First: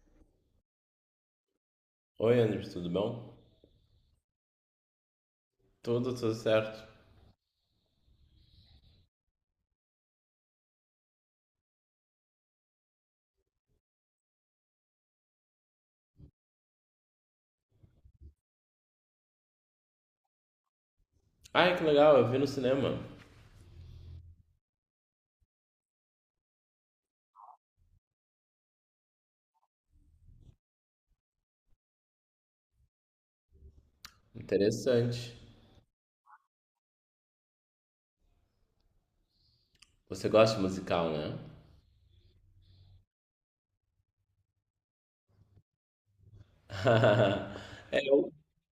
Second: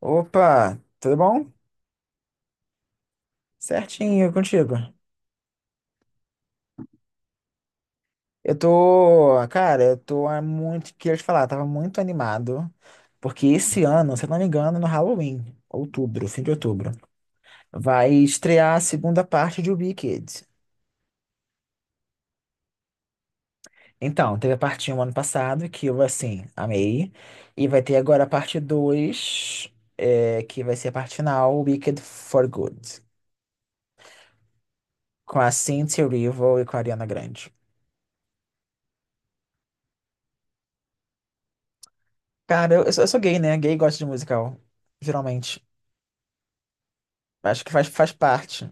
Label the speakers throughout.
Speaker 1: Opa, tudo bom?
Speaker 2: Oi, Anderson, tudo bom?
Speaker 1: Certinho, e contigo.
Speaker 2: Tudo certo.
Speaker 1: Eu tô, cara, eu tô há muito, queria te falar, tava muito animado, porque esse ano, se eu não me engano, no Halloween, outubro, fim de outubro, vai estrear a segunda parte de Wicked.
Speaker 2: Ai, que legal, eu vi no cinema.
Speaker 1: Então, teve a parte um ano passado, que eu, assim, amei, e vai ter agora a parte 2 que vai ser a parte final, Wicked for Good,
Speaker 2: Interessante.
Speaker 1: com a Cynthia Erivo e com a Ariana Grande.
Speaker 2: Você gosta de musical, né?
Speaker 1: Cara, eu sou gay, né? Gay gosta de musical, geralmente. Acho que
Speaker 2: É,
Speaker 1: faz parte.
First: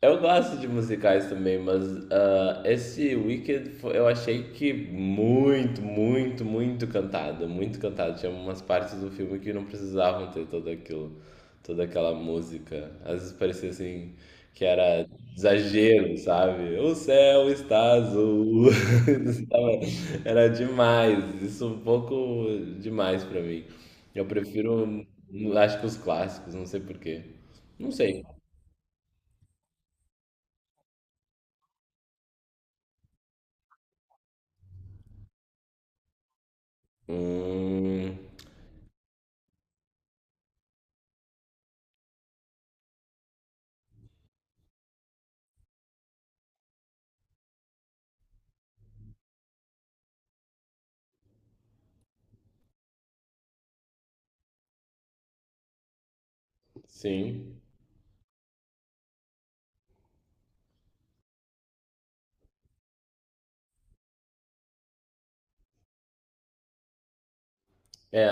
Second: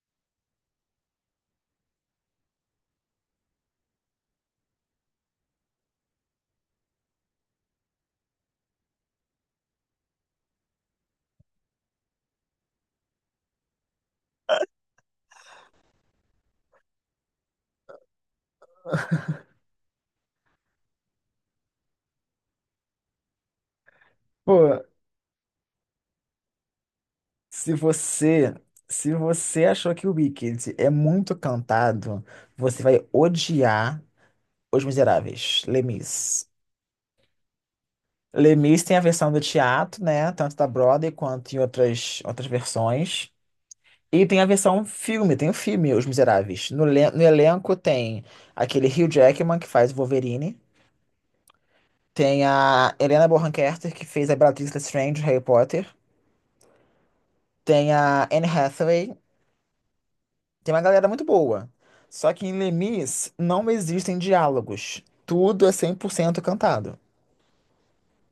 Speaker 2: eu gosto de musicais também, mas ah, eu achei que muito, muito, muito cantado, muito cantado. Tinha umas partes do filme que não precisavam ter todo aquilo, toda aquela música. Às vezes parecia assim que era exagero, sabe? O céu está azul. Isso Tava- Era demais, isso um pouco demais pra mim. Eu
Speaker 1: Pô,
Speaker 2: prefiro, acho que os clássicos, não sei por quê.
Speaker 1: se
Speaker 2: Não sei.
Speaker 1: você, se você achou que o Wicked é muito cantado, você vai odiar Os Miseráveis, Les Mis.
Speaker 2: Hum.
Speaker 1: Les Mis tem a versão do teatro, né? Tanto da Broadway quanto em outras versões. E tem a versão filme, tem o filme Os Miseráveis. No elenco tem aquele Hugh Jackman, que faz o Wolverine. Tem a Helena Bonham Carter, que fez a Bellatrix Lestrange, Harry Potter.
Speaker 2: Sim.
Speaker 1: Tem a Anne Hathaway, tem uma galera muito boa. Só que em Lemis não existem diálogos. Tudo é 100% cantado.
Speaker 2: É,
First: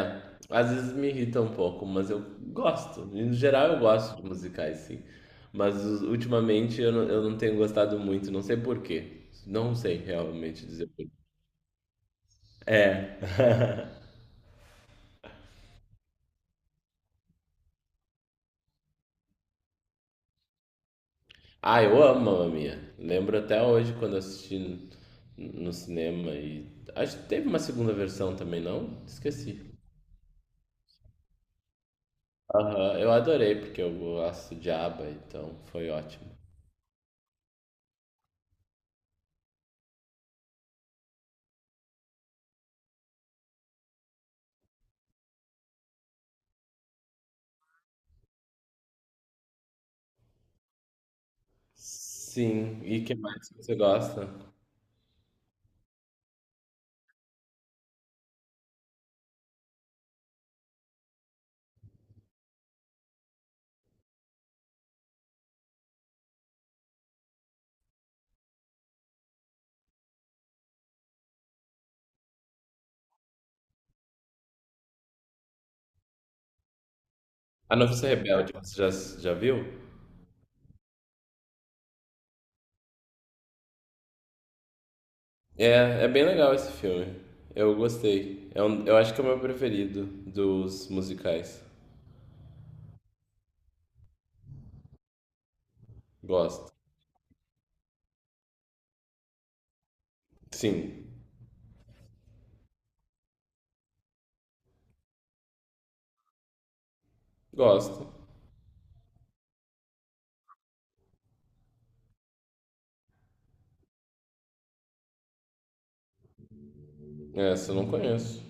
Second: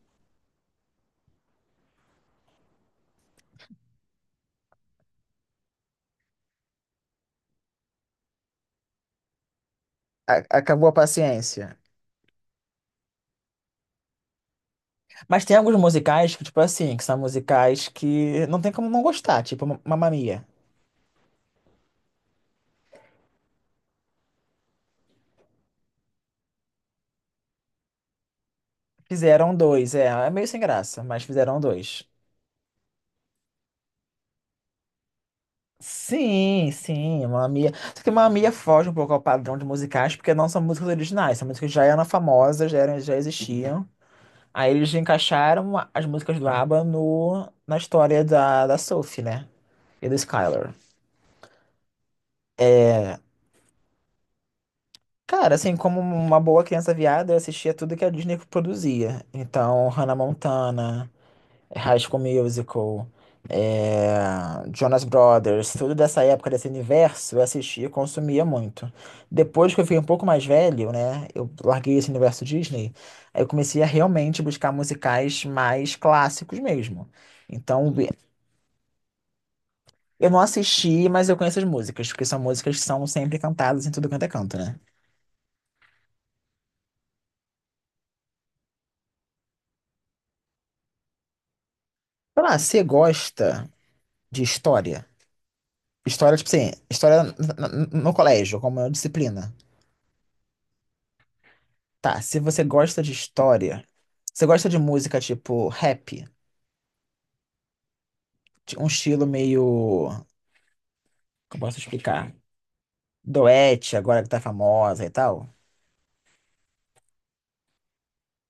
Speaker 2: às vezes me irrita um pouco, mas eu gosto. No geral, eu gosto de musicais, sim. Mas ultimamente eu não tenho gostado muito, não sei por quê. Não sei realmente dizer
Speaker 1: Acabou a
Speaker 2: por quê.
Speaker 1: paciência.
Speaker 2: É.
Speaker 1: Mas tem alguns musicais que, tipo assim, que são musicais que não tem como não gostar, tipo Mamma Mia.
Speaker 2: Ah, eu amo Mamma Mia. Lembro até hoje quando assisti no cinema e acho que teve uma segunda versão também, não?
Speaker 1: Fizeram
Speaker 2: Esqueci.
Speaker 1: dois, é meio sem graça, mas fizeram dois.
Speaker 2: Aham, eu adorei porque eu gosto de ABBA, então foi ótimo.
Speaker 1: Sim, sim, Mamma Mia. Só que Mamma Mia foge um pouco ao padrão de musicais, porque não são músicas originais, são músicas que já eram famosas, já existiam. Aí eles encaixaram as músicas do ABBA no, na história da Sophie, né? E do Skylar.
Speaker 2: Sim, e que mais que você gosta?
Speaker 1: Cara, assim, como uma boa criança viada, eu assistia tudo que a Disney produzia. Então, Hannah Montana, High School Musical, é, Jonas Brothers, tudo dessa época, desse universo, eu assistia e consumia muito. Depois que eu fiquei um pouco mais velho, né? Eu larguei esse universo Disney, aí eu comecei a realmente buscar musicais mais clássicos mesmo.
Speaker 2: A
Speaker 1: Então,
Speaker 2: Noviça Rebelde, já viu?
Speaker 1: eu não assisti, mas eu conheço as músicas, porque são músicas que são sempre cantadas em tudo quanto é canto, né?
Speaker 2: É, é bem legal esse filme. Eu gostei. É um, eu acho que é o meu preferido dos musicais.
Speaker 1: Sei lá, você gosta de história? História, tipo
Speaker 2: Gosto.
Speaker 1: assim, história no colégio, como uma disciplina.
Speaker 2: Sim,
Speaker 1: Tá, se você gosta de história, você gosta de música tipo rap,
Speaker 2: gosto.
Speaker 1: de um estilo meio. Como eu posso explicar? Doete, agora que tá famosa e tal.
Speaker 2: É, essa eu não conheço.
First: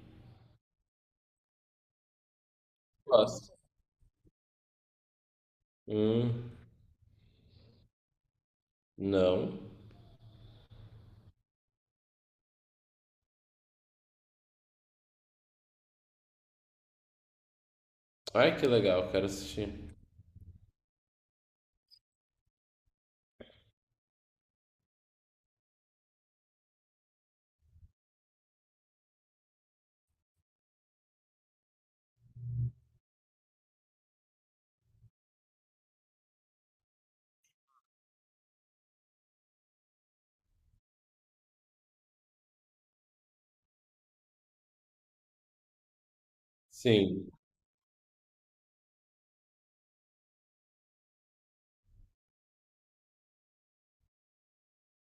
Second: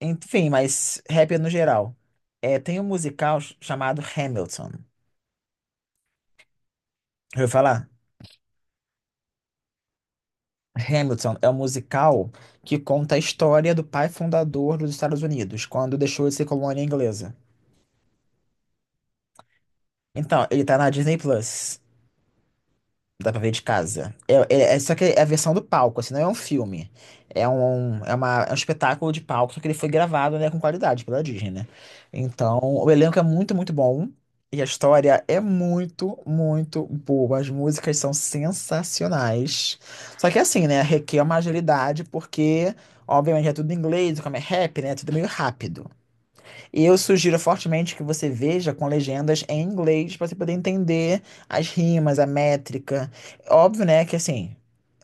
Speaker 1: Enfim, mas rap no geral. É, tem um musical
Speaker 2: Gosto.
Speaker 1: chamado Hamilton.
Speaker 2: Hum,
Speaker 1: Já ouviu falar?
Speaker 2: não.
Speaker 1: Hamilton é um musical que conta a história do pai fundador dos Estados Unidos, quando deixou de ser colônia inglesa.
Speaker 2: Ai, que legal, quero assistir.
Speaker 1: Então, ele tá na Disney Plus. Dá pra ver de casa. Só que é a versão do palco, assim, não é um filme. É um espetáculo de palco, só que ele foi gravado, né, com qualidade pela Disney, né? Então, o elenco é muito, muito bom. E a história é muito, muito boa. As músicas são sensacionais. Só que é assim, né, requer uma agilidade, porque, obviamente, é tudo em inglês, como é rap, né? É tudo meio rápido. E eu
Speaker 2: Sim.
Speaker 1: sugiro fortemente que você veja com legendas em inglês para você poder entender as rimas, a métrica. Óbvio, né, que assim,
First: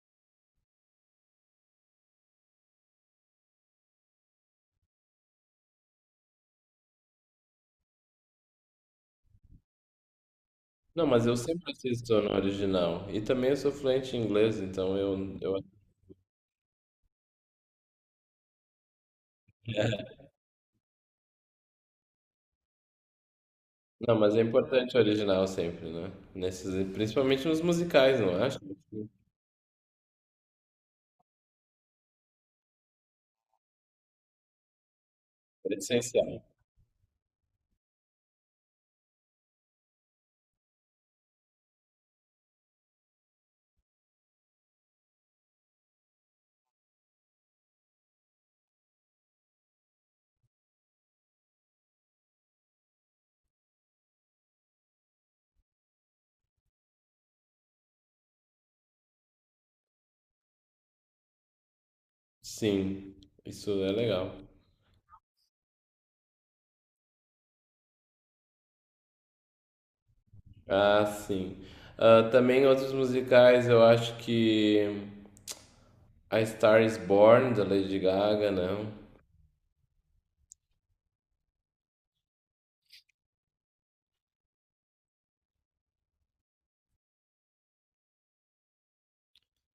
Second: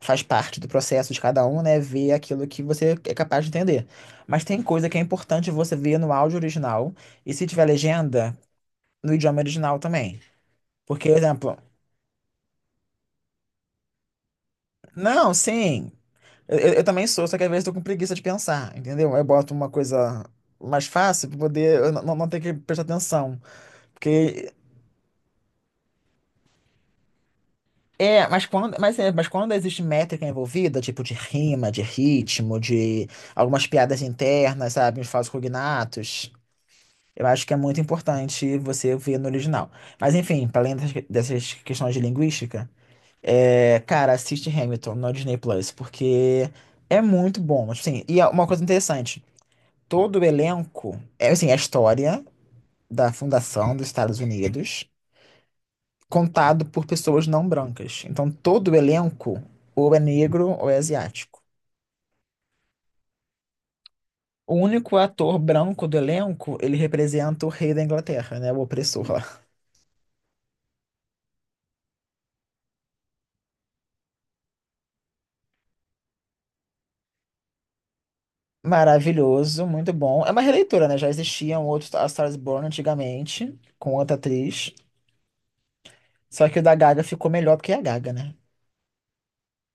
Speaker 1: faz parte do processo de cada um, né, ver aquilo que você é capaz de entender. Mas tem coisa que é importante você ver no áudio original e se tiver legenda, no idioma original também.
Speaker 2: Não,
Speaker 1: Porque,
Speaker 2: mas eu
Speaker 1: exemplo,
Speaker 2: sempre assisto no original. E também eu sou fluente em inglês, então
Speaker 1: não,
Speaker 2: eu...
Speaker 1: sim, eu também sou, só que às vezes eu tô com preguiça de pensar, entendeu? Eu boto uma coisa mais fácil para poder eu não ter que prestar atenção.
Speaker 2: Não, mas é
Speaker 1: Porque
Speaker 2: importante o original sempre, né? Nesses, principalmente nos musicais,
Speaker 1: é,
Speaker 2: não acho?
Speaker 1: mas quando existe métrica envolvida, tipo de rima, de ritmo, de algumas piadas internas, sabe, uns falsos
Speaker 2: É essencial.
Speaker 1: cognatos, eu acho que é muito importante você ver no original. Mas enfim, para além dessas questões de linguística, é, cara, assiste Hamilton no Disney Plus, porque é muito bom. Assim, e é uma coisa interessante, todo o elenco, é assim, a história da fundação dos Estados Unidos contado por pessoas não brancas. Então, todo o elenco ou é negro ou é asiático.
Speaker 2: Sim, isso é legal.
Speaker 1: O único ator branco do elenco, ele representa o rei da Inglaterra, né? O opressor lá.
Speaker 2: Ah, sim. Ah, também outros musicais, eu acho que A Star is Born, da Lady Gaga, né?
Speaker 1: Maravilhoso, muito bom. É uma releitura, né? Já existia um outro A Star is Born antigamente, com outra atriz. Só que o da Gaga ficou melhor porque é a Gaga, né?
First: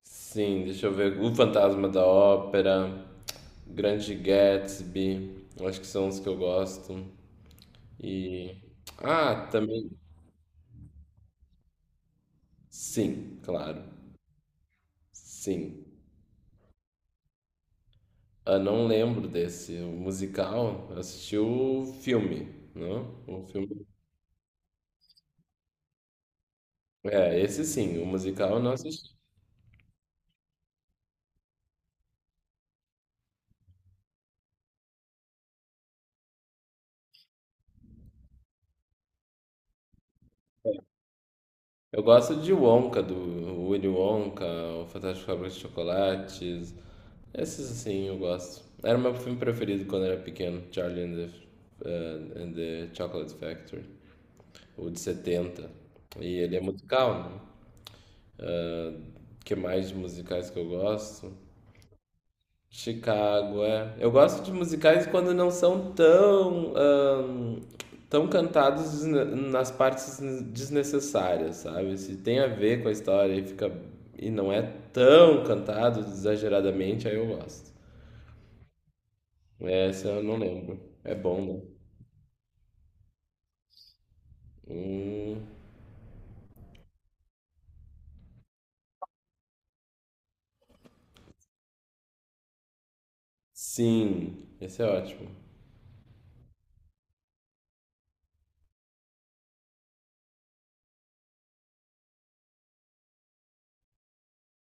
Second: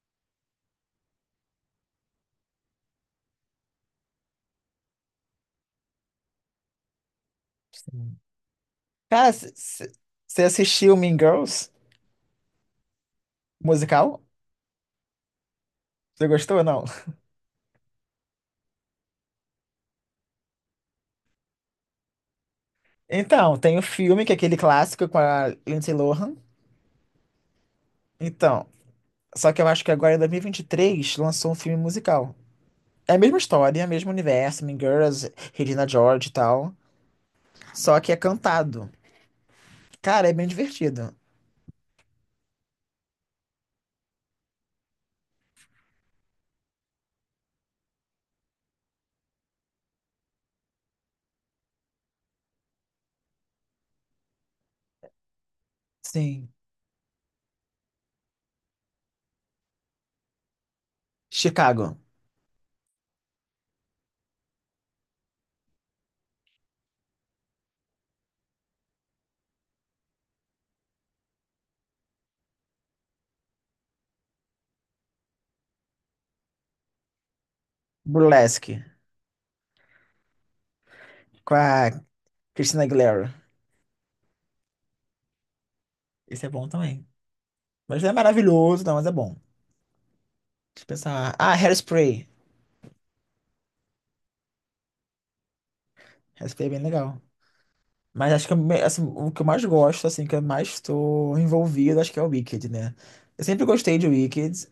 Speaker 2: Sim, deixa eu ver. O Fantasma da Ópera, Grande Gatsby, eu acho que são os que eu gosto.
Speaker 1: Sim.
Speaker 2: E.
Speaker 1: Cara,
Speaker 2: Ah, também.
Speaker 1: você assistiu Mean Girls,
Speaker 2: Sim, claro.
Speaker 1: musical?
Speaker 2: Sim.
Speaker 1: Você gostou ou não?
Speaker 2: Eu não lembro desse. O musical, eu assisti o filme, não? O
Speaker 1: Então, tem o
Speaker 2: filme.
Speaker 1: filme, que é aquele clássico com a Lindsay Lohan.
Speaker 2: É, esse sim, o musical eu
Speaker 1: Então,
Speaker 2: não assisti.
Speaker 1: só que eu acho que agora em 2023 lançou um filme musical. É a mesma história, é o mesmo universo, Mean Girls, Regina George e tal. Só que é cantado. Cara, é bem divertido.
Speaker 2: Eu gosto de Wonka, do Willy Wonka, o Fantástico Fábrica de Chocolates. Esses assim eu gosto. Era o meu filme preferido quando era pequeno, Charlie and the Chocolate Factory, o de 70. E
Speaker 1: Sim.
Speaker 2: ele é musical, né? O que mais de musicais que eu gosto?
Speaker 1: Chicago,
Speaker 2: Chicago, é. Eu gosto de musicais quando não são tão, tão cantados nas partes desnecessárias, sabe? Se tem a ver com a história e fica e não é tão cantado exageradamente, aí eu gosto.
Speaker 1: Burlesque,
Speaker 2: Essa eu não lembro. É bom,
Speaker 1: com
Speaker 2: né?
Speaker 1: a Christina Aguilera.
Speaker 2: Hum,
Speaker 1: Esse é bom também. Mas não é maravilhoso, não, mas é bom. Deixa eu pensar. Ah, Hairspray.
Speaker 2: sim, esse é ótimo.
Speaker 1: Hairspray é bem legal. Mas acho que eu assim, o que eu mais gosto, assim, que eu mais estou envolvido, acho que é o Wicked, né? Eu sempre gostei de Wicked.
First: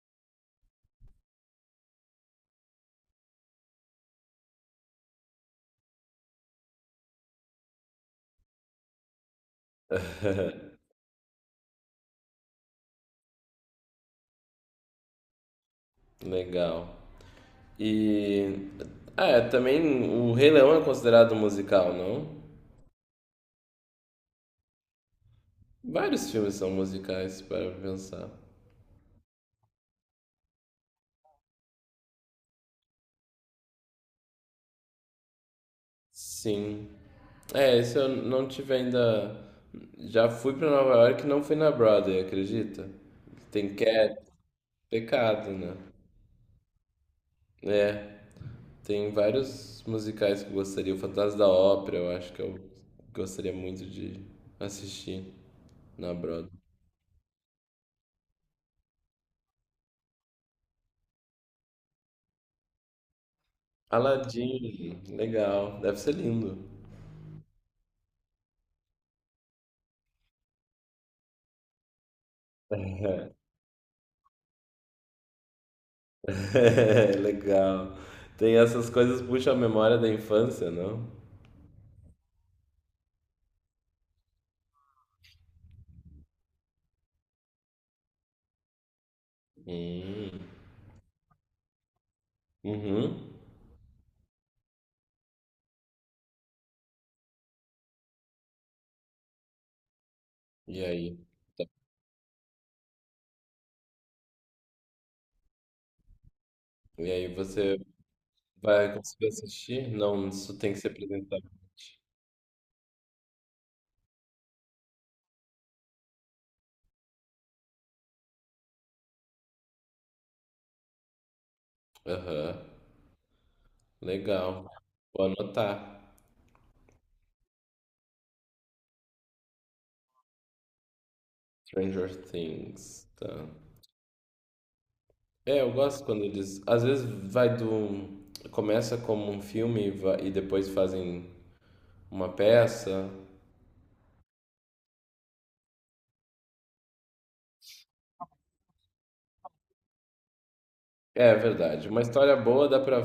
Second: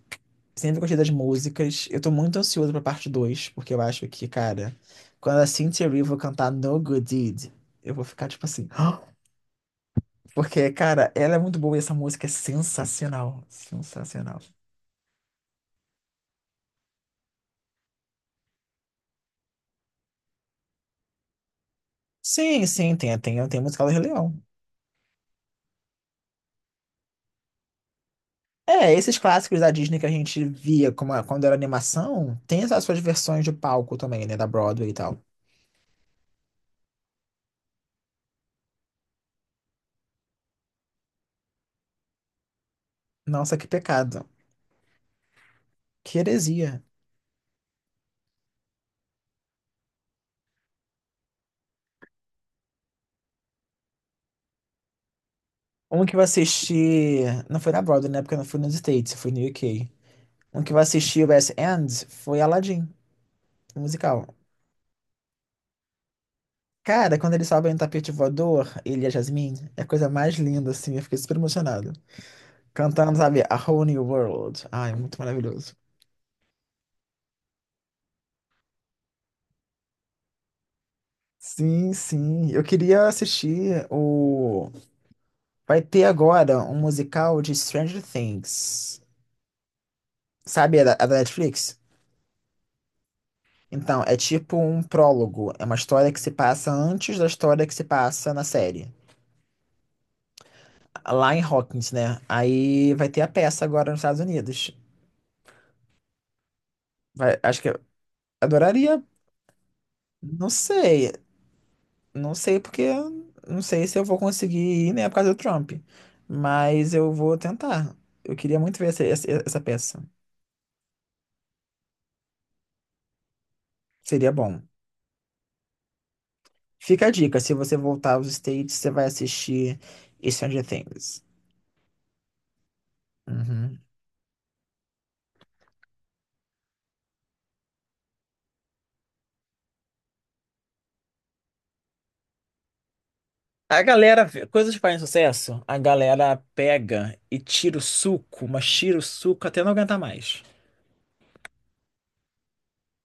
Speaker 1: Sempre gostei das músicas. Eu tô muito ansioso pra parte 2, porque eu acho que, cara, quando a Cynthia Erivo cantar No Good Deed, eu vou ficar tipo assim. Porque, cara, ela é muito boa e essa música é sensacional. Sensacional.
Speaker 2: Legal. E ah, é, também o Rei Leão é considerado um musical, não?
Speaker 1: Sim, sim, tem musical do Rei Leão.
Speaker 2: Vários filmes são musicais para pensar.
Speaker 1: É, esses clássicos da Disney que a gente via como, quando era animação, tem essas suas versões de palco também, né? Da Broadway e tal.
Speaker 2: Sim. É, esse eu não tive ainda. Já fui pra Nova York e não fui na Broadway, acredita?
Speaker 1: Nossa, que
Speaker 2: Tem Cat,
Speaker 1: pecado.
Speaker 2: pecado, né?
Speaker 1: Que heresia.
Speaker 2: É, tem vários musicais que eu gostaria. O Fantasma da Ópera, eu acho que eu gostaria muito de assistir
Speaker 1: Um
Speaker 2: na
Speaker 1: que eu
Speaker 2: Broadway.
Speaker 1: assisti. Não foi na Broadway, né? Porque eu não fui nos States, eu fui no UK. Um que eu assisti, o West End, foi Aladdin, o musical.
Speaker 2: Aladdin, legal, deve ser lindo.
Speaker 1: Cara, quando eles sobem no tapete voador, ele e a Jasmine, é a coisa mais linda, assim. Eu fiquei super emocionado. Cantando, sabe, A Whole New World. Ai, muito maravilhoso.
Speaker 2: É, legal. Tem essas coisas que puxam a memória da infância, não?
Speaker 1: Sim, sim. Eu queria assistir o. Vai ter agora um musical de Stranger Things.
Speaker 2: Hum.
Speaker 1: Sabe, a da Netflix?
Speaker 2: Uhum.
Speaker 1: Então, é tipo um prólogo. É uma história que se passa antes da história que se passa na série.
Speaker 2: E aí?
Speaker 1: Lá em Hawkins, né? Aí vai ter a peça agora nos Estados Unidos.
Speaker 2: E aí
Speaker 1: Acho que
Speaker 2: você
Speaker 1: eu
Speaker 2: vai
Speaker 1: adoraria.
Speaker 2: conseguir assistir? Não,
Speaker 1: Não
Speaker 2: isso tem que ser
Speaker 1: sei.
Speaker 2: presencialmente.
Speaker 1: Não sei porque não sei se eu vou conseguir ir, né, por causa do Trump. Mas eu vou tentar. Eu queria muito ver essa peça.
Speaker 2: Aham,
Speaker 1: Seria bom.
Speaker 2: legal. Vou anotar.
Speaker 1: Fica a dica, se você voltar aos States, você vai assistir Stranger Things.
Speaker 2: Stranger Things, tá.
Speaker 1: Uhum.
Speaker 2: É, eu gosto quando eles... Às vezes vai do... Começa como um filme e depois fazem uma peça.
Speaker 1: A galera, coisas que fazem sucesso, a galera pega e tira o suco, mas tira o suco até não aguentar mais.
Speaker 2: É, é verdade. Uma história boa dá pra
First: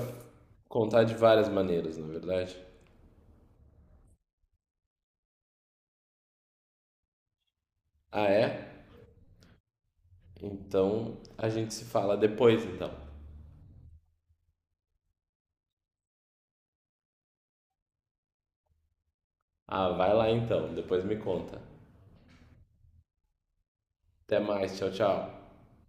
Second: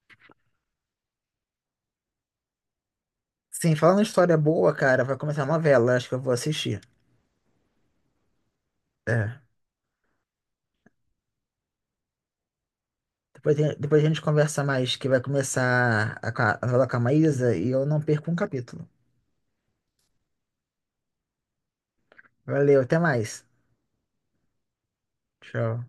Speaker 2: contar de várias maneiras, na verdade.
Speaker 1: Sim, falando em história boa, cara, vai começar a novela, acho que eu vou assistir.
Speaker 2: Ah, é?
Speaker 1: É.
Speaker 2: Então a gente se fala depois, então.
Speaker 1: Depois, depois a gente conversa mais, que vai começar a, a novela com a Maísa e eu não perco um capítulo.
Speaker 2: Ah, vai lá então. Depois me conta.
Speaker 1: Valeu, até mais.
Speaker 2: Até mais. Tchau, tchau.
Speaker 1: Tchau.